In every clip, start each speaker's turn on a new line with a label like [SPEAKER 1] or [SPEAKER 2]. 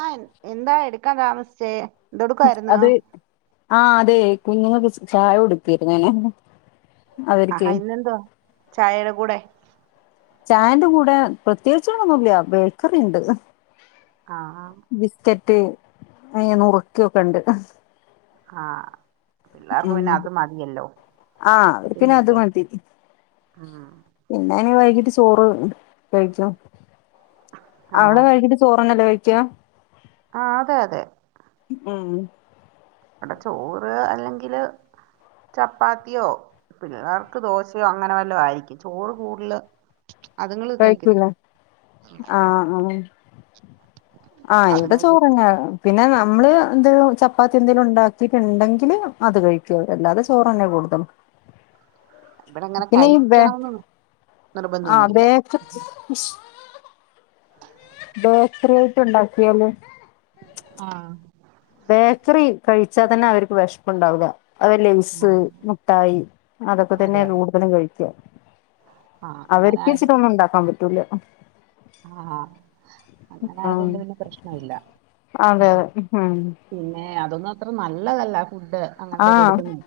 [SPEAKER 1] ആ എന്താ എടുക്കാൻ താമ
[SPEAKER 2] അത് ആ അതെ കുഞ്ഞിന് ബിസ് ചായ കൊടുക്കായിരുന്നേ.
[SPEAKER 1] ആഹാ ഇന്ന് എന്തുവാ ചായെടെ കൂടെ?
[SPEAKER 2] ചായേന്റെ കൂടെ പ്രത്യേകിച്ചൊളൊന്നുമില്ല. ബേക്കറിയിണ്ട്.
[SPEAKER 1] ആഹ്
[SPEAKER 2] ബിസ്ക റ്റ് [unintelligible] നുറുകൊകണ്ട്
[SPEAKER 1] ആ പിള്ളാർക്ക് പിന്നെ അത് മതിയല്ലോ
[SPEAKER 2] ആ അവർക്ക് പിന്നെ അത്
[SPEAKER 1] പിന്നല്ലേ
[SPEAKER 2] മതി
[SPEAKER 1] ഉം
[SPEAKER 2] പിന്നെ [unintelligible] വൈകിട്ടു ചോറ് കഴിക്കുവോ അവിടെ കഴിഞ്ഞിട്ട് ചോറ് തന്നല്ലേ കഴി ക്യാ
[SPEAKER 1] ആ അതെ അതെ
[SPEAKER 2] ഉം
[SPEAKER 1] ഇവിടെ ചോറ് അല്ലെങ്കില് ചപ്പാത്തിയോ പിള്ളേർക്ക് ദോശയോ അങ്ങനെ വല്ലോം ആയിരിക്കും ചോറ് കൂടുതൽ
[SPEAKER 2] കൈകുലേ ആ
[SPEAKER 1] ഉം.
[SPEAKER 2] ആ ആ ഇവിടെ
[SPEAKER 1] അതുങ്ങൾക്ക്
[SPEAKER 2] ചോറ് തന്നാ പിന്നെ നമ്മള് എന്ത് ചപ്പാത്തി എന്തേലും ഉണ്ടാക്കിട്ടുണ്ടെങ്കില് അത് കഴിക്കുംഅവര് അല്ലാതെ ചോറ് തന്നെയാ കൂടുതൽ
[SPEAKER 1] ഇവിടങ്ങനെ കഴിക്കണംന്ന് നിർബന്ധം ഒന്നും ഇല്ല
[SPEAKER 2] [unintelligible] ബേക്കറി ഐറ്റം ഉണ്ടാക്കിയാല്
[SPEAKER 1] ആ
[SPEAKER 2] ബേക്കറി കഴിച്ചാത്തന്നെ അവർക്ക് വെശപ്പ് ഉണ്ടാവൂല്ല അത് വ ലേസ്
[SPEAKER 1] ആഹ്
[SPEAKER 2] മുട്ടായി അതൊക്കെ
[SPEAKER 1] അതെ
[SPEAKER 2] തന്നാ അവർ
[SPEAKER 1] അതെ
[SPEAKER 2] കൂടുതലും കഴിക്ക
[SPEAKER 1] ആഹ് അങ്ങനെ
[SPEAKER 2] അവർക്ക്
[SPEAKER 1] ആയത്
[SPEAKER 2] വെച്ചിട്ട് ഒന്നും ഉണ്ടാക്കാൻ പറ്റൂല
[SPEAKER 1] ആഹ് അങ്ങനെ
[SPEAKER 2] ആ
[SPEAKER 1] ആയതുകൊണ്ട് പിന്നെ പ്രശ്നമില്ല
[SPEAKER 2] അതെ
[SPEAKER 1] പിന്നേ അതൊന്നും അത്ര നല്ലതല്ല ഉണ്ട് അങ്ങനത്തെ ഒക്കെ
[SPEAKER 2] ആഹ്
[SPEAKER 1] കൊടുക്കുന്നു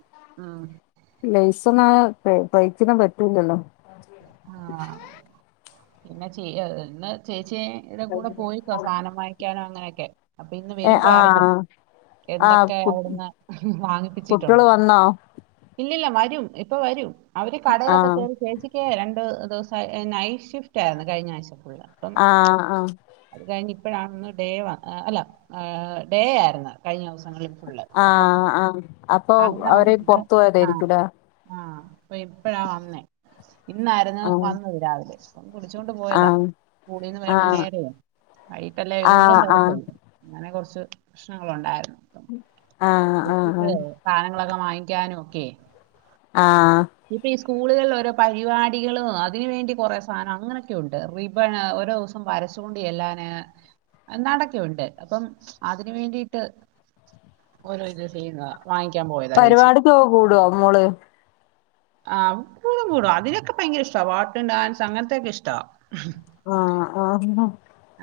[SPEAKER 2] കൈക്കൊന്നും പറ്റൂലല്ലോ
[SPEAKER 1] ആഹ്
[SPEAKER 2] [inaudible]
[SPEAKER 1] [unintelligible] കൂടെ പോയിക്കോ സാധനം വാങ്ങിക്കാനോ അങ്ങനൊക്കെ അപ്പ ഇന്ന്
[SPEAKER 2] ഏ
[SPEAKER 1] വരുമ്പോ അറിയാം
[SPEAKER 2] ആഹ് ആഹ്
[SPEAKER 1] എന്തൊക്കെ
[SPEAKER 2] കു
[SPEAKER 1] അവിടുന്ന്
[SPEAKER 2] കുട്ടികള്
[SPEAKER 1] വാങ്ങിപ്പിച്ചിട്ടുണ്ടെന്നു
[SPEAKER 2] വന്നോ
[SPEAKER 1] ഇല്ല വരും ഇപ്പ വരും അവര് കടയിലൊക്കെ
[SPEAKER 2] ആഹ്
[SPEAKER 1] കേറി ചേച്ചി രണ്ട് ദിവസം നൈറ്റ്‌ ഷിഫ്റ്റ്‌ ആരുന്നു കഴിഞ്ഞ ആഴ്ച ഫുള്ള് അപ്പം
[SPEAKER 2] ആ ആ
[SPEAKER 1] അത് കഴിഞ്ഞ് ഇപ്പോഴാണൊന്നു ഡേ വ അല്ല ഡേ ആരുന്നു കഴിഞ്ഞ ദിവസം അപ്പം
[SPEAKER 2] ആഹ് ആഹ് അപ്പൊ
[SPEAKER 1] അന്ന്
[SPEAKER 2] അവര്
[SPEAKER 1] നമുക്ക്
[SPEAKER 2] പൊറത്തു
[SPEAKER 1] ആ
[SPEAKER 2] പോയതായിരിക്കൂലേ
[SPEAKER 1] ആ അപ്പ ഇപ്പഴാ വന്നേ ഇന്നാരുന്നു
[SPEAKER 2] ആഹ്
[SPEAKER 1] വന്നത് രാവിലെ അപ്പം വിളിച്ചോണ്ട് പോയതാ
[SPEAKER 2] ആഹ്
[SPEAKER 1] സ്കൂളീന്ന്
[SPEAKER 2] ആഹ്
[SPEAKER 1] വരുമ്പം നേരെയെ വൈകിട്ടല്ലേ ഇതുങ്ങളും
[SPEAKER 2] ആഹ് ആഹ്
[SPEAKER 1] വരത്തൊള്ളൂ അങ്ങനെ കൊറച്ച് പ്രേശ്നങ്ങൾ ഉണ്ടായിരുന്നു
[SPEAKER 2] [inaudible] ആഹ് ആഹ്
[SPEAKER 1] [unintelligible] സാധനങ്ങളൊക്കെ വാങ്ങിക്കാനും കേ
[SPEAKER 2] ആ
[SPEAKER 1] സ്കൂളുകളില് ഓരോ പരിപാടികളും അതിന് വേണ്ടി കുറേ സാധനം അങ്ങനെയൊക്കെ ഉണ്ട് റിബ്ബണ് ഓരോ ദിവസോം വരച്ചോണ്ട് ചെല്ലാന് എന്താണ്ട് ഒക്കെയുണ്ട് അപ്പം അതിന് വേണ്ടീട്ട് ഓരോ ഇത് ചെയ്യുന്നതാ
[SPEAKER 2] പരുപാടിക് ഒക്കെ കൂടുമോ മോള്
[SPEAKER 1] ആഹ് കൂടും കൂടും അതിനൊക്കെ ഫയങ്കര ഇഷ്ടമാ പാട്ടും ഡാൻസ് അങ്ങനത്തെ ഒക്കെ ഇഷ്ടമാ
[SPEAKER 2] ആ ആ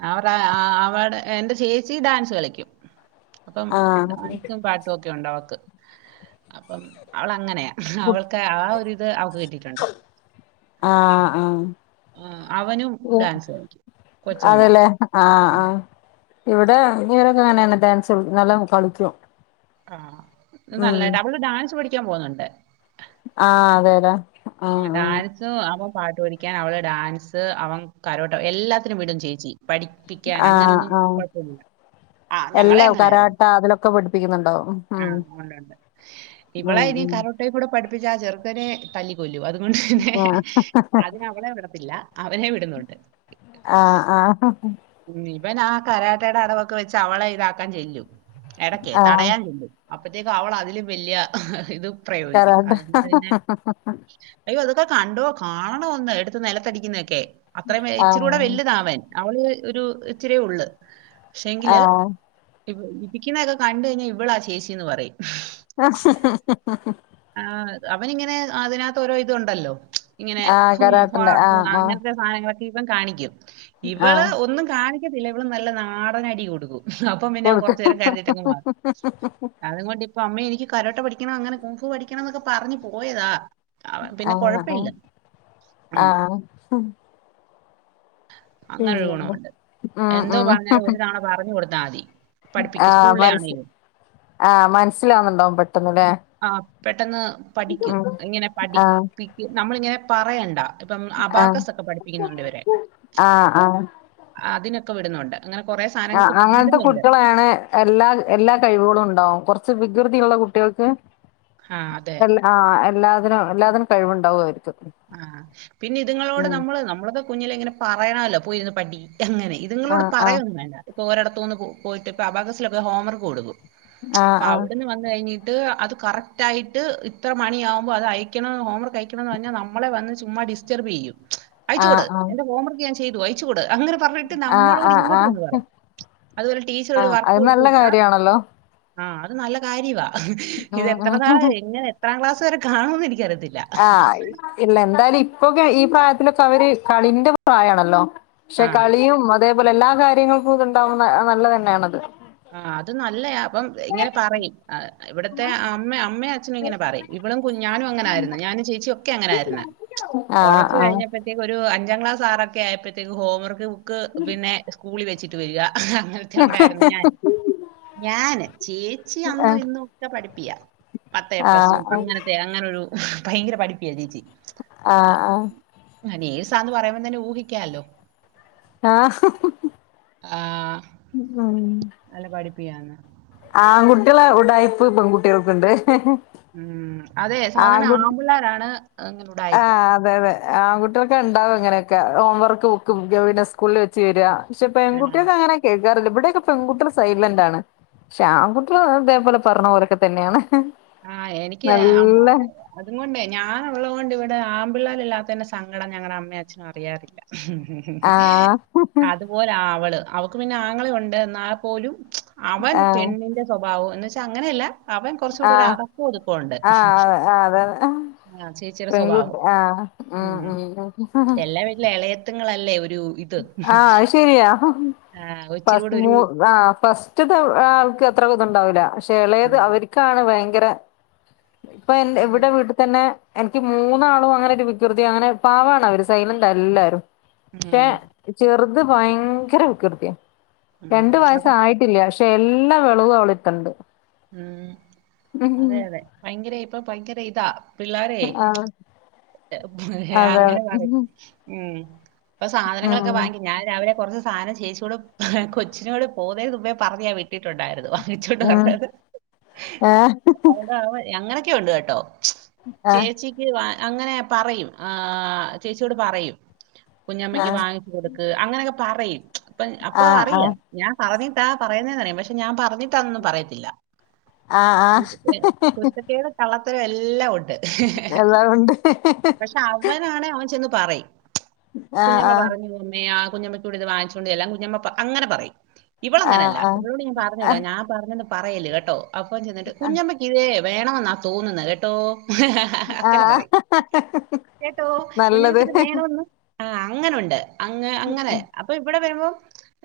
[SPEAKER 1] അവരെ അവടെ എന്റെ ചേച്ചിയും ഡാൻസ് കളിക്കും
[SPEAKER 2] ആ
[SPEAKER 1] പാട്ടുവൊക്കെ ഉണ്ട് അവൾക്ക് അപ്പം അവൾ അങ്ങനെയാ
[SPEAKER 2] ആ ആഹ്
[SPEAKER 1] ആഹ് അവനും
[SPEAKER 2] ഓ
[SPEAKER 1] ഡാൻസ് കളിക്കും. കൊച്ചവനും.
[SPEAKER 2] അതേല്ലേ ആഹ്
[SPEAKER 1] ഉം.
[SPEAKER 2] ആ ഇവിടെ [unintelligible] ഡാൻസ് നല്ലോണം കളിക്കും
[SPEAKER 1] ഉം നല്ലതായിട്ട് അവള് ഡാൻസ് പടി ക്കാൻ പോന്നുണ്ട്
[SPEAKER 2] ആ അതേടാ
[SPEAKER 1] ഉം ഡാൻസ് അവ പാട്ട് പഠിക്കാൻ അവള് ഡാൻസ് അവൻ കരോട്ടോ എല്ലാത്തിനും വിടും ചേച്ചി പഠിപ്പിക്കാൻ
[SPEAKER 2] ആഹ്
[SPEAKER 1] അങ്ങനൊന്നും
[SPEAKER 2] ആഹ്
[SPEAKER 1] ആ ഞങ്ങളെ
[SPEAKER 2] എല്ലാം
[SPEAKER 1] അങ്ങനെ ആരുന്ന്
[SPEAKER 2] കരാട്ട അതിലൊക്കെ പഠിപ്പിക്കുന്നുണ്ടോ ഉം
[SPEAKER 1] ആ ഉണ്ട് ഉണ്ട് ഇവളെ
[SPEAKER 2] ഉം
[SPEAKER 1] ഇനി
[SPEAKER 2] ഉം
[SPEAKER 1] കരോട്ടെ കൂടി പഠിപ്പിച്ചാൽ ആ ചെറുക്കനെ കലിപ്പ് കൊല്ലും അത്
[SPEAKER 2] ആഹ്
[SPEAKER 1] അതിന് അവളെ വിടത്തില്ല അവനെ വിടുന്നുണ്ട്
[SPEAKER 2] ആ ആഹ്
[SPEAKER 1] ഇവനാ കരാട്ടേടെ അടവൊക്കെ വെച്ച് അവളെ ഇതാക്കാൻ ചെല്ലും ഇടയ്ക്
[SPEAKER 2] ആഹ്
[SPEAKER 1] തടയാൻ അപ്പോഴത്തേക്ക് അവള് അതിലും വല്യ ഇത് പ്രയോഗിക്കും
[SPEAKER 2] കരാട്ട
[SPEAKER 1] അതുകൊണ്ട് പിന്നെ ഇയ്യോ അത് പ്പൊ കണ്ടോ കാണണമൊന്ന് എടുത്ത് നിലത്തടിക്കൊന്നൊക്കെ അത്രേം
[SPEAKER 2] ആഹ്
[SPEAKER 1] ച്ചിരിക്കൂടെ വല്യതാവാൻ അവള് ഒരു ഇച്ചിരിയെ ഉള്ളു പക്ഷേങ്കില്
[SPEAKER 2] ആഹ്
[SPEAKER 1] വിക്കിനോക്കെ കണ്ട് കഴ്ഞ്ഞാ ഇവളാ ചേച്ചിന്നു പറയും
[SPEAKER 2] ആഹ് [unintelligible]
[SPEAKER 1] ആ, അവനിങ്ങനെ അതിനകത്ത് ഓരോ ഇത് ഉണ്ടല്ലോ ഇങ്ങനെ
[SPEAKER 2] ആഹ്
[SPEAKER 1] ഹും ഹാ
[SPEAKER 2] കരാട്ടന്റെ
[SPEAKER 1] ഹു
[SPEAKER 2] ആഹ് ആഹ്
[SPEAKER 1] അങ്ങൻത്തെ സാനങ്ങളൊക്കെ ഇവൻ കാണിക്കും ഇവള്
[SPEAKER 2] ആഹ്
[SPEAKER 1] കാണിക്കത്തില്ല ഇവള് നാടൻ അടി കൊടുക്കും അപ്പം പിന്നെ കൊറച്ച്നേരം കരഞ്ഞിട്ടങ്ങ്
[SPEAKER 2] കൊടുക്കും
[SPEAKER 1] മാറും അത് കൊണ്ടിപ്പോ അമ്മേ എനിക്ക് കാരാട്ട പഠി ക്കണം അങ്ങനെ കുങ്ഫു പഠിക്കണംന്നൊക്കെ പറഞ്ഞ് പോയതാ അവൻ പിന്നെ
[SPEAKER 2] അതോ
[SPEAKER 1] കുഴപ്പമില്ല
[SPEAKER 2] ആ
[SPEAKER 1] ഉം, അങ്ങനൊരു ഗൊണമുണ്ട്
[SPEAKER 2] ഉം
[SPEAKER 1] എന്തോ
[SPEAKER 2] ഉം
[SPEAKER 1] പറഞ്ഞാലും ഒരു തവണ പറഞ്ഞു കൊടു ത്താതി പഠിപ്പിക്കും
[SPEAKER 2] ആഹ്
[SPEAKER 1] സ്കൂളിലെയാണോ
[SPEAKER 2] മനസ്
[SPEAKER 1] ഇത്?
[SPEAKER 2] ആഹ് മനസ്സിലാവുന്നുണ്ടാവും പെട്ടെന്ന്ല്ലേ
[SPEAKER 1] ആ പെട്ടന്ന് പഠിക്കും
[SPEAKER 2] ഉം
[SPEAKER 1] ങ്ങനെ
[SPEAKER 2] ആഹ്
[SPEAKER 1] പഠിപ്പിക്കും നമ്മളിങ്ങനെ പറയണ്ട പ്പം അബാക്കസൊക്കെ പഠിപ്പിക്കുന്നുണ്ടിവര്
[SPEAKER 2] ആ ആ
[SPEAKER 1] അതിനൊക്കെ വിടുന്നുണ്ട് അങ്ങനെ കൊറേ
[SPEAKER 2] ആ
[SPEAKER 1] സാധനങ്ങൾക്ക് വിടുന്നുണ്ട്.
[SPEAKER 2] അങ്ങൻത്തെകാട്യളേയാണ് എല്ലാ എല്ലാ കഴിവുകളും ഉണ്ടാവും കൊർച്ച് വി വികൃതിയുള്ള കുട്ടികൾക്ക്
[SPEAKER 1] ആ അതെ.
[SPEAKER 2] എൽ ആ എല്ലാദിനും എല്ലാദിനും കഴിവുണ്ടാവും അവർക്ക്
[SPEAKER 1] പിന്നിത്ങ്ങളോട്
[SPEAKER 2] ഉം
[SPEAKER 1] നമ്മള് നമ്മളൊക്കെ കുഞ്ഞിലേ ങ്ങനെ പറയണല്ലോ പോയിരുന്ന് പടിക്ക് അങ്ങനെ ഇതിങ്ങളോട്
[SPEAKER 2] ആഹ് ആഹ്
[SPEAKER 1] പറയൊന്നും വേണ്ട ഒരെടത്തൂന്ന് പോയിട്ട് പ്പൊ അബാകസിലൊക്കെ ഹോംവർക്ക് കൊടുക്കും
[SPEAKER 2] ആഹ് ആഹ്
[SPEAKER 1] പ്പവിടുന്ന് വന്ന് കഴിഞ്ഞാ ട്ട് അത് കറക്റ്റ് ആയിട്ട് ഇത്ര മണിയാവുമ്പോ അത് അയക്കണംന്ന് ഹോംവർക്ക് അയക്കണംന്ന് പറഞ്ഞാ ന മ്മളെ വന്ന് ചുമ്മാ ഡിസ്റ്റർബ് ചെയ്യും അയ്ച്ച് കൊട്
[SPEAKER 2] ആഹ്
[SPEAKER 1] എന്റെ ഹോംവർക്ക് ഞാൻചെയ് ചെയ്തു അയ്ച്കൊട് അങ്ങനെ പർൺട്ട്
[SPEAKER 2] ആഹ് ആഹ് ആഹ്
[SPEAKER 1] നമ്മളോടിങ്ങോട്ടുവന്ന്
[SPEAKER 2] ആഹ്
[SPEAKER 1] പറയും അതുപോലൊരുടീച്ചറൊരു
[SPEAKER 2] ആഹ്
[SPEAKER 1] വർക്ക്
[SPEAKER 2] അത് നല്ല
[SPEAKER 1] കൊത്ത്വിട്ടാ
[SPEAKER 2] കാര്യാണല്ലോ
[SPEAKER 1] ആ അത് നല്ല കാര്യവാ അഹ് ഇത്
[SPEAKER 2] ഉം
[SPEAKER 1] എത്ര നാള്
[SPEAKER 2] ഉം
[SPEAKER 1] എങ്ങനെ എത്രാംക്ലാസ്സ് ത്വരെ കാണുംന്ന് നിക്കറിയാത്ത തില്ല അഹ്ഹ്
[SPEAKER 2] ആഹ് ഇല്ല എന്തായ്ലും ഇപ്പോക്കെ ഈ പ്രായത്തിലൊക്കെ അവര് കളീൻ്റെ പ്രായാണല്ലോ ക്ഷേ
[SPEAKER 1] ആ.
[SPEAKER 2] കളിയും അതേ എല്ലാർടെകാര്യങ്ങൾകൊക്കെ ണ്ടാവന്ന് അനല്ലതന്നയാണത്
[SPEAKER 1] ആ അതുനല്ലയാ പ്പം ഇങ്ങനെ പറയും ആ ഇവിട്ത്തെ അമ്മേ അമ്മേം അച്ഛനും ഇങ്ങനെ പറയും ഇവളും കു ഞ്ഞാനും അങ്ങനാര്ന്ന് ഞാനും ചേച്ചിഒക്കെ അങ്ങനാര്ന്ന്
[SPEAKER 2] ആഹ് ആഹ്
[SPEAKER 1] കൊറച്ച്കഴിഞ്ഞപ്പഴ്ത്തേക്ക് ഒരു അൻ ഞങ്ങളാസാറൊക്കെ ആയപ്പഴ്ത്തേക്ക് ഹോംവർക്ക് ബു ക്ക് പിന്നെ കൂളിവെച്ചിട്ട് വരിക അഹ്ഹ കെഒണ്ടാര്ന്നുഞാൻ ഞാന് ചേച്ചി
[SPEAKER 2] ആഹ്
[SPEAKER 1] അന്നുഇന്നുഉക്കെ പഠിപ്പിയാ
[SPEAKER 2] ആഹ്
[SPEAKER 1] പത്തേപ്ലെസ്സും അങ്ങനത്തെ അങ്ങനൊരു ഭയങ്കര പഠിപ്പിയാ ചേച്ചി
[SPEAKER 2] ആഹ് ആ
[SPEAKER 1] നഴ്സ്സന്ന് പറയുമ്പംതന്നെ ഊഹികാലോ
[SPEAKER 2] ആ
[SPEAKER 1] ആ നല്ലപഠി പ്പിയാന്ന്
[SPEAKER 2] ആങ്കുട്ടികൾളെ ഉടായിപ്പ് പെങ്കുട്ടികൾക്ക്ണ്ട്
[SPEAKER 1] ഉം അതേ സാധാർണ ആമ്പിള്ളാരാണ്
[SPEAKER 2] ആ അതേഅതേ ആങ്കുട്യോൾക്ക്ണ്ടാവു അങ്ങനെ കെ ഹോംവർക്ക്ബുക്കും ജോയ്ന് സ്കൂൾള് വെച്ച് വെര്ക ഷേ
[SPEAKER 1] ആ
[SPEAKER 2] പെങ്കുട്ടീൾക്കങ്ങനേക്കെ കേറല് ഇവ്ടേക്കെ പെങ്കുട്ട്ള് സൈലൻ്റാണ് ഷേ ആങ്കുട്ട്ള് ഇതേപോലെ പറഞ്ഞപോലൊക്കെത്തന്നെയാണ്
[SPEAKER 1] ആ എനിക്ക് അമ് അതുംകൊണ്ടെ ഞാനുള്ളതുകൊണ്ടിവി ണ്ട് ആമ്പിള്ളാരില്ലാത്തേൻ്റെ സങ്കടം ഞങ്ങടമ്മേഅച്ഛനും അറിയാറില്ല
[SPEAKER 2] ആഹ്
[SPEAKER 1] അതുപോലാ അവള് അവക്ക് പിന്നെ ആങ്ങളഒണ്ട് എന്നാപ്പോലും അവൻ
[SPEAKER 2] ആഹ്
[SPEAKER 1] പെണ്ണിൻ്റെ സ്വഭാവോം എന്ന്ച്ച് ഇതെങ്ങനെയല്ല അവൻ
[SPEAKER 2] ആ
[SPEAKER 1] കുറച്ചുകൂടെ ഒരു അടക്കം ഒതുക്കം ഉണ്ട്
[SPEAKER 2] അതെ അതെ
[SPEAKER 1] ആ, ചേച്ചിയുടെ
[SPEAKER 2] പെൺകുട്ടി
[SPEAKER 1] സ്വഭാവം
[SPEAKER 2] ആ മു മു
[SPEAKER 1] ങ്ങളല്ലേ ഒ
[SPEAKER 2] ആ അത്ശരിയ
[SPEAKER 1] ആ, ഇച്ചിരി കൂടെ ഒരു
[SPEAKER 2] പസ്ന്യൂ ആ പസ്റ്റ്ദേ ആൾക്ക് അത്ര ഇതെണ്ടാവൂല എളേത്
[SPEAKER 1] ഉം.
[SPEAKER 2] അവരിക്കാണ് ഭ യങ്കര ഇപ്പൻ്റെ ഇവിടെ വീട്ടിത്തന്നെ എനിക്ക് മൂന്നാളോങ്ങനെ വ്യകൃതി അങ്ങനെ പാവാണ് അവര് സായിലെന്റ എല്ലാരും ശേ
[SPEAKER 1] ഉം.
[SPEAKER 2] ചെറുത് ഇത് ഭയ്ങ്കര വികൃതിയാ
[SPEAKER 1] ഉം.
[SPEAKER 2] രണ്ടു
[SPEAKER 1] അതാ
[SPEAKER 2] വയസ്സായിട്ടില്ല പാ എല്ലാ വെളവും അവളെത്തണ്ട്
[SPEAKER 1] ഉം അതെ അതെ ഭയ്ങ്കര ഇപ്പം പയ്ങ്കര ഇ താ പിള്ളാരെ
[SPEAKER 2] ആഹ് അതെ
[SPEAKER 1] ആങ്ങനെ കാണും
[SPEAKER 2] ഉം
[SPEAKER 1] ഉം പ്പ സാധനങ്ങളൊക്കെ വാങ്ങിക്കും
[SPEAKER 2] ഉം
[SPEAKER 1] ഞാൻ രാവിലെ കൊറച്ച് സാധനം ചേച്ചിയോട് കൊച്ചിനോട് പോവുന്നേനുമുമ്പേ പറഞ്ഞ് ഞാൻ വിട്ടിട്ടോണ്ടായിരുന്നു നെച്ചോണ്ട് വറ്ണത്
[SPEAKER 2] [unintelligible]
[SPEAKER 1] അങ്ങനെക്കെ ഒണ്ട് കേട്ടോ ച്ച്
[SPEAKER 2] ആഹ്
[SPEAKER 1] ചേച്ചിക്ക് വാ അങ്ങനെ പറയും ആ ചേച്ചിയോട് പറയും കുഞ്ഞമ്മക്ക്
[SPEAKER 2] ആഹ്
[SPEAKER 1] വാങ്ങി കൊടുക്ക് അങ്ങനക്കെ പറയും അപ്പ
[SPEAKER 2] ആഹ്
[SPEAKER 1] അറിയാം
[SPEAKER 2] ആഹ്
[SPEAKER 1] ഞാൻ പറഞ്ഞേ ത്താ പറയുന്നേന്നറിയാം പക്ഷേ ഞാൻ പറഞ്ഞിട്ടാനൊന്നും പറയത്തില്ല
[SPEAKER 2] ആഹ്‌ ആ
[SPEAKER 1] ത്തെര എല്ലാം ഒണ്ട്
[SPEAKER 2] [unintelligible] വാവുണ്ട്
[SPEAKER 1] അവനാണെ അവൻ ചെന്ന് പറയും കുഞ്ഞമ്മ പറഞ്ഞില്ലമ്മേ ആഹ് കുഞ്ഞമ്മക്കൂടെ ഇത് വാങ്ങിച്ചോണ്ട് ചെല്ലാൻ കുഞ്ഞമ്മ പ അങ്ങന പറയും
[SPEAKER 2] ആഹ്
[SPEAKER 1] ഇവളങ്ങനല്ല
[SPEAKER 2] ആഹ്
[SPEAKER 1] ഇവളോട് ഞാൻ പറഞ്ഞു വിടും ഞാൻ പറഞ്ഞന്ന് പറയല്ല് കേ ട്ടോ അപ്പം ചെന്നിട്ട് കുഞ്ഞമ്മയ്ക്കിതേ വേണവെന്നാ തോന്നുന്നെ കേട്ടോ അങ്ങനെ
[SPEAKER 2] ആഹ്
[SPEAKER 1] പറയും കേട്ടോ
[SPEAKER 2] നല്ലത്
[SPEAKER 1] കുഞ്ഞോൾക്കിത് വേണോന്ന് ആ അങ്ങനോണ്ട് അങ്ങ അങ്ങനെ അപ്പം ഇവിടെ വരുമ്പോ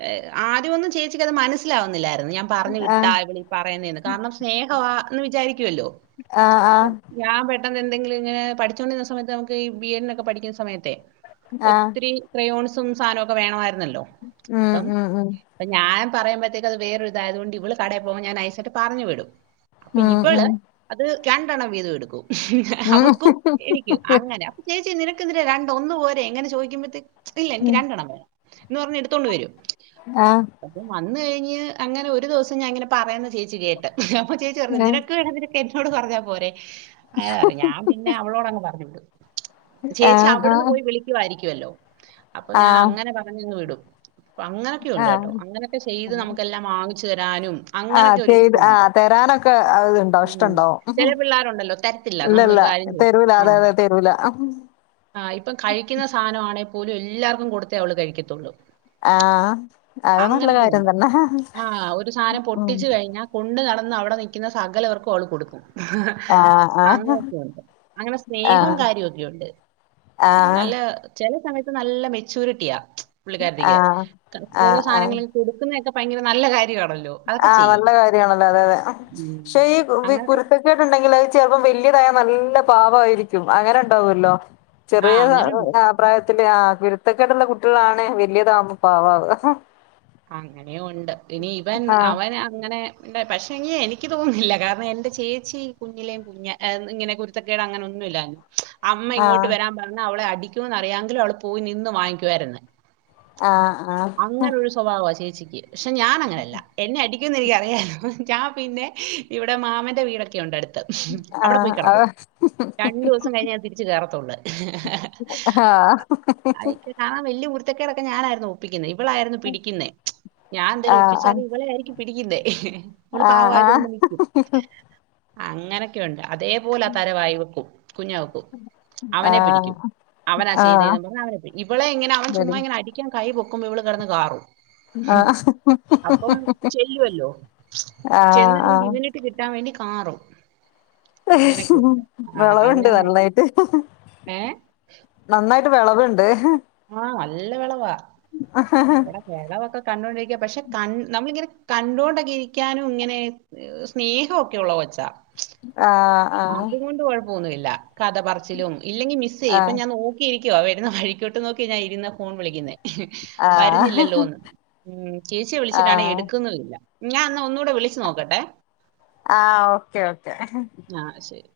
[SPEAKER 1] ഏഹ് ആദ്യം ഒന്നും ചേച്ചിക്കത് മനസ്സിലാകുന്നില്ലാ രുന്നു ഞാൻ പറഞ്ഞു
[SPEAKER 2] ആഹ്
[SPEAKER 1] വിട്ടാ ഇവളി പറ യുന്നെന്ന് കാരണം സ്നേഹവാ എന്ന് വിചാരിക്കുവല്ലോ
[SPEAKER 2] ആഹ്
[SPEAKER 1] അപ്പോ
[SPEAKER 2] ആഹ്
[SPEAKER 1] ഞാൻ പെ ട്ടന്നെന്തെങ്കിലും ഇങ്ങനെ പഠിച്ചോണ്ടിരുന്ന സമയത്ത് നമുക്ക് ഈ ബി എഡിന് ഒക്കെ പഠിക്കുന്ന സമയത്തേ
[SPEAKER 2] ആഹ്
[SPEAKER 1] ഒത്തിരി ക്രയോൺ സും സാധനോക്കെ വേണവായി രുന്നല്ലോ
[SPEAKER 2] ഉം
[SPEAKER 1] അപ്പം
[SPEAKER 2] ഉം ഉം
[SPEAKER 1] അപ്പൊ ഞാൻ പറയുമ്പത്തേക്ക് അത് വേറെ ഒരു ഇതായതുകൊണ്ട് ഇവള് കടെ പോകുമ്പോ ഞാൻ ഐസ് എന്നിട്ട് പറഞ്ഞു വിടും അപ്പം
[SPEAKER 2] ഉം
[SPEAKER 1] ഇവള്
[SPEAKER 2] ഉം
[SPEAKER 1] അത് രണ്ടെണ്ണം വീതം എടുക്കും അവക്കും എനിക്കും അങ്ങനെ അപ്പം ഞാൻ ചോദിച്ച് നിന ക്ക് എന്തിനാ രണ്ട് ഒന്നു പോരേ ഇങ്ങനെ ചോദിക്കുമ്പഴ്ത്തേ ഇല്ല എനിക്ക് രണ്ടെണ്ണം വേണം എന്ന് പറഞ്ഞ് എടുത്തോണ്ട് വരും
[SPEAKER 2] ആ
[SPEAKER 1] ന്ന് കഴിഞ്ഞ് അങ്ങനെ ഒരു ദിവസം ഞാനിങ്ങനെ പറയുന്നത് ചെ ച്ചി കേട്ട് അപ്പൊ ചേച്ചി പറഞ്ഞ്
[SPEAKER 2] ആഹ്
[SPEAKER 1] നിനക്ക് വേണേ നിനക്ക് എന്നോട് പറ ഞ്ഞാ പോരെ ആ ഞാൻ പിന്നെ അവളോട് അങ്ങ് പറഞ്ഞുവിടും ചേച്ചി അവിടുന്ന്
[SPEAKER 2] ആഹ്
[SPEAKER 1] പോയി വിളിക്കുവായിരി ക്കുവല്ലോ അപ്പം ഞാൻ
[SPEAKER 2] ആഹ്
[SPEAKER 1] അങ്ങനെ പറഞ്ഞങ്ങ് വിടും അപ്പം അങ്ങനൊക്കെയുണ്ട് കേട്ടോ
[SPEAKER 2] ആഹ്
[SPEAKER 1] അങ്ങനൊക്കെ ചെയ്ത് നമുക്ക് എല്ലാം വാങ്ങി ച്ച് തരാനും
[SPEAKER 2] ആഹ്
[SPEAKER 1] അങ്ങനൊക്കെ ഒരു
[SPEAKER 2] ചെയ്ത്
[SPEAKER 1] ട്ടുമുണ്ട്
[SPEAKER 2] ആഹ് തരാനൊക്കെ ഇതുണ്ടാവും
[SPEAKER 1] ഉം ചെല
[SPEAKER 2] ഇഷ്ടണ്ടാവും
[SPEAKER 1] പിള്ളാര് ഉണ്ടല്ലോ തരത്തില്ല നമ്മൾ
[SPEAKER 2] ഇല്ലല്ല
[SPEAKER 1] ഒരു കാര്യം ചോദിച്ചാൽ
[SPEAKER 2] തരൂല
[SPEAKER 1] ആ
[SPEAKER 2] അതെ അതെ തരൂല
[SPEAKER 1] ആ ഇപ്പം കഴിക്കുന്ന സാധനം ആണേൽ [unintelligible] എല്ലാവർക്കും കൊടുത്തേ അവള് കഴിക്കത്തുള്ളൂ
[SPEAKER 2] ആഹ് അത് നല്ല കാര്യം
[SPEAKER 1] അങ്ങനൊക്കെയുണ്ട്.
[SPEAKER 2] തന്നെ
[SPEAKER 1] ആ ഒരു സാധനം
[SPEAKER 2] ഉം
[SPEAKER 1] പൊട്ടിച്ചു കഴിഞ്ഞാ കൊണ്ട് നടന്ന് അവിടെ നിക്കുന്ന സകല പേർക്കും അവള് കൊടുക്കും
[SPEAKER 2] ആഹ്
[SPEAKER 1] അങ്ങനെയൊക്കെയുണ്ട് അങ്ങനെ സ്നേഹവും
[SPEAKER 2] ആഹ്
[SPEAKER 1] കാര്യമൊക്കെയുണ്ട്
[SPEAKER 2] ആഹ്
[SPEAKER 1] നല്ല ചില സമയത്ത് നല്ല മെച്ചൂരിറ്റിയാ
[SPEAKER 2] ആഹ്
[SPEAKER 1] പുള്ളിക്കാരത്തിക്ക് ഓരോ
[SPEAKER 2] ആഹ് ആഹ്
[SPEAKER 1] സാധനങ്ങളും കൊടുക്കുന്നയാക്കെ ഭയങ്കര നല്ല കാര്യമാണ
[SPEAKER 2] ആഹ് നല്ല കാര്യാണ് അതെ അതെ
[SPEAKER 1] ഉം.
[SPEAKER 2] പക്ഷേ ഈ വി
[SPEAKER 1] അങ്ങനൊക്കെ
[SPEAKER 2] കുരുത്തക്കേടുണ്ടെങ്കിൽ അത് ചെലപ്പം വ ല്യതായ നല്ല പാവമായിരിക്കും അങ്ങനെ ഉണ്ടാവൊല്ലോ
[SPEAKER 1] ആ
[SPEAKER 2] ചെറിയ താ
[SPEAKER 1] അങ്ങനെ
[SPEAKER 2] ആ പ്രായ ത്തിൻ്റെ ആ കുരുത്തക്കേടുള്ള കുട്ടികളാണ് വല്ലിയതാവുമ്പേ പാവാവാ
[SPEAKER 1] അങ്ങനെയും ഉണ്ട് ഇനി ഇവൻ
[SPEAKER 2] ആഹ്
[SPEAKER 1] അവൻ അങ്ങനെ ഉണ്ടേ പക്ഷെ എങ്കി എനിക്ക് തോന്നുന്നില്ല കാരണം എന്റെ ചേച്ചി കുഞ്ഞിലേ കുഞ്ഞ് ഇങ്ങനെ കുരുത്തക്കേട് അങ്ങനെ ഒന്നുമില്ലായിരുന്നു അമ്മ ഇങ്ങോട്ട്
[SPEAKER 2] ആഹ്
[SPEAKER 1] വരാൻ പറഞ്ഞ അവളെ അ ടിക്കുംന്ന് അറിയാങ്കിലും അവള് പോയി നിന്ന് വാങ്ങിക്കുവായിരുന്ന്
[SPEAKER 2] ആ ആ
[SPEAKER 1] സോ ചേച്ചിക്ക് പക്ഷെ ഞാൻ അങ്ങനല്ല എന്നെ അടി ഇരിക്കുന്നെനിക്കറിയാലോ ഞാൻ പിന്നെ ഇവിടെ മാമന്റെ വീടൊക്കെ ഉണ്ട് അടുത് ത്ത്. അവിടെ പോയി
[SPEAKER 2] ആഹ് ആഹ്
[SPEAKER 1] കിടക്കു
[SPEAKER 2] അത്
[SPEAKER 1] രണ്ടു ദിവസം കഴിഞ്ഞ് ഞാൻ തിരിച്ച് കേറത്തുള്ളൂ ആഹ
[SPEAKER 2] അഹാ
[SPEAKER 1] ത്തക്കേടൊക്കെ ഞാനായിരുന്നു ഒപ്പി ക്കുന്നെ ഇവളായിരുന്നു പിടി ക്കുന്നെ ഞാൻ എന്തേലും
[SPEAKER 2] ആഹ്
[SPEAKER 1] ഒപ്പിച്ചാലും ഇവളെ ആയിരിക്കും പിടിക്കുന്നേ അവള് പാവയത് കൊണ്ട്
[SPEAKER 2] ആഹ്
[SPEAKER 1] നിക്കും. അങ്ങനെ ഒക്കെ ഉണ്ട് അതേപോലെ അതരവായി വെക്കും കുഞ്ഞാക്കു
[SPEAKER 2] ആഹ്
[SPEAKER 1] അവനെ പിടിക്കും.
[SPEAKER 2] ആഹ്
[SPEAKER 1] അവനാ
[SPEAKER 2] ആഹ്
[SPEAKER 1] ചെയ്തേന്നും പറഞ്ഞ് അവനെ പിടിക്കും. ഇവളെ ഇങ്ങനെ അവൻ ചുമ്മാ
[SPEAKER 2] ഇബടിം
[SPEAKER 1] ഇങ്ങനെ അടിക്കാൻ കൈ പൊക്കുമ്പോ ഇവള് കിടന്ന് കാറും
[SPEAKER 2] ആഹ്
[SPEAKER 1] അപ്പം ചെല്ലുവല്ലോ, ചെന്ന്
[SPEAKER 2] ആഹ്
[SPEAKER 1] കഴിഞ് ഇവനിട്ട് കിട്ടാൻ വേണ്ടി കാറും അങ്ങനൊക്കെ ഉണ്ട് ആ
[SPEAKER 2] വിളവുണ്ട്
[SPEAKER 1] അങ്ങനെ
[SPEAKER 2] വെള്ളായിട്ട്
[SPEAKER 1] ഏ
[SPEAKER 2] നന്നായി വിളവുണ്ട്.
[SPEAKER 1] ആ നല്ല വിളവാ അങ്ങനെ വിളവൊക്കെ കണ്ടോകൊണ്ടിരിക്കാം പക്ഷേ കൺ നന്മളിങ്ങനെ കണ്ടോണ്ടങ്ങക്കെയിരിക്കാനും ഇങ്ങനെ സ്നേഹമൊക്കെയുള്ള കൊച്ചാ.
[SPEAKER 2] ആ ആ
[SPEAKER 1] ല്ല കഥ പറച്ചിലും. ഇല്ലെങ്കിൽ മിസ്സ് ചെയ്യും, ഇപ്പ
[SPEAKER 2] ആഹ്
[SPEAKER 1] ഞാൻ നോക്കിയിരിക് ക്കോ, വരുന്ന വഴിക്കോട്ടു നോക്കി ഇരുന്നാ ഞാൻ ഫോൺ വിളിക്കുന്നെ.
[SPEAKER 2] ആഹ്
[SPEAKER 1] വരുന്നില്ലല്ലോന്ന്. ഉം തിരിച്ചു വിളിച്ചിട്ടാണെങ്കി
[SPEAKER 2] ആഹ്
[SPEAKER 1] എടുക്കുന്നുമില്ല. ഞാൻ അന്നാ ഒന്നൂടെ വിളിച്ചു നോക്കട്ടെ.
[SPEAKER 2] ആ ഓക്കേ ഓക്കേ.
[SPEAKER 1] ആ ശരി.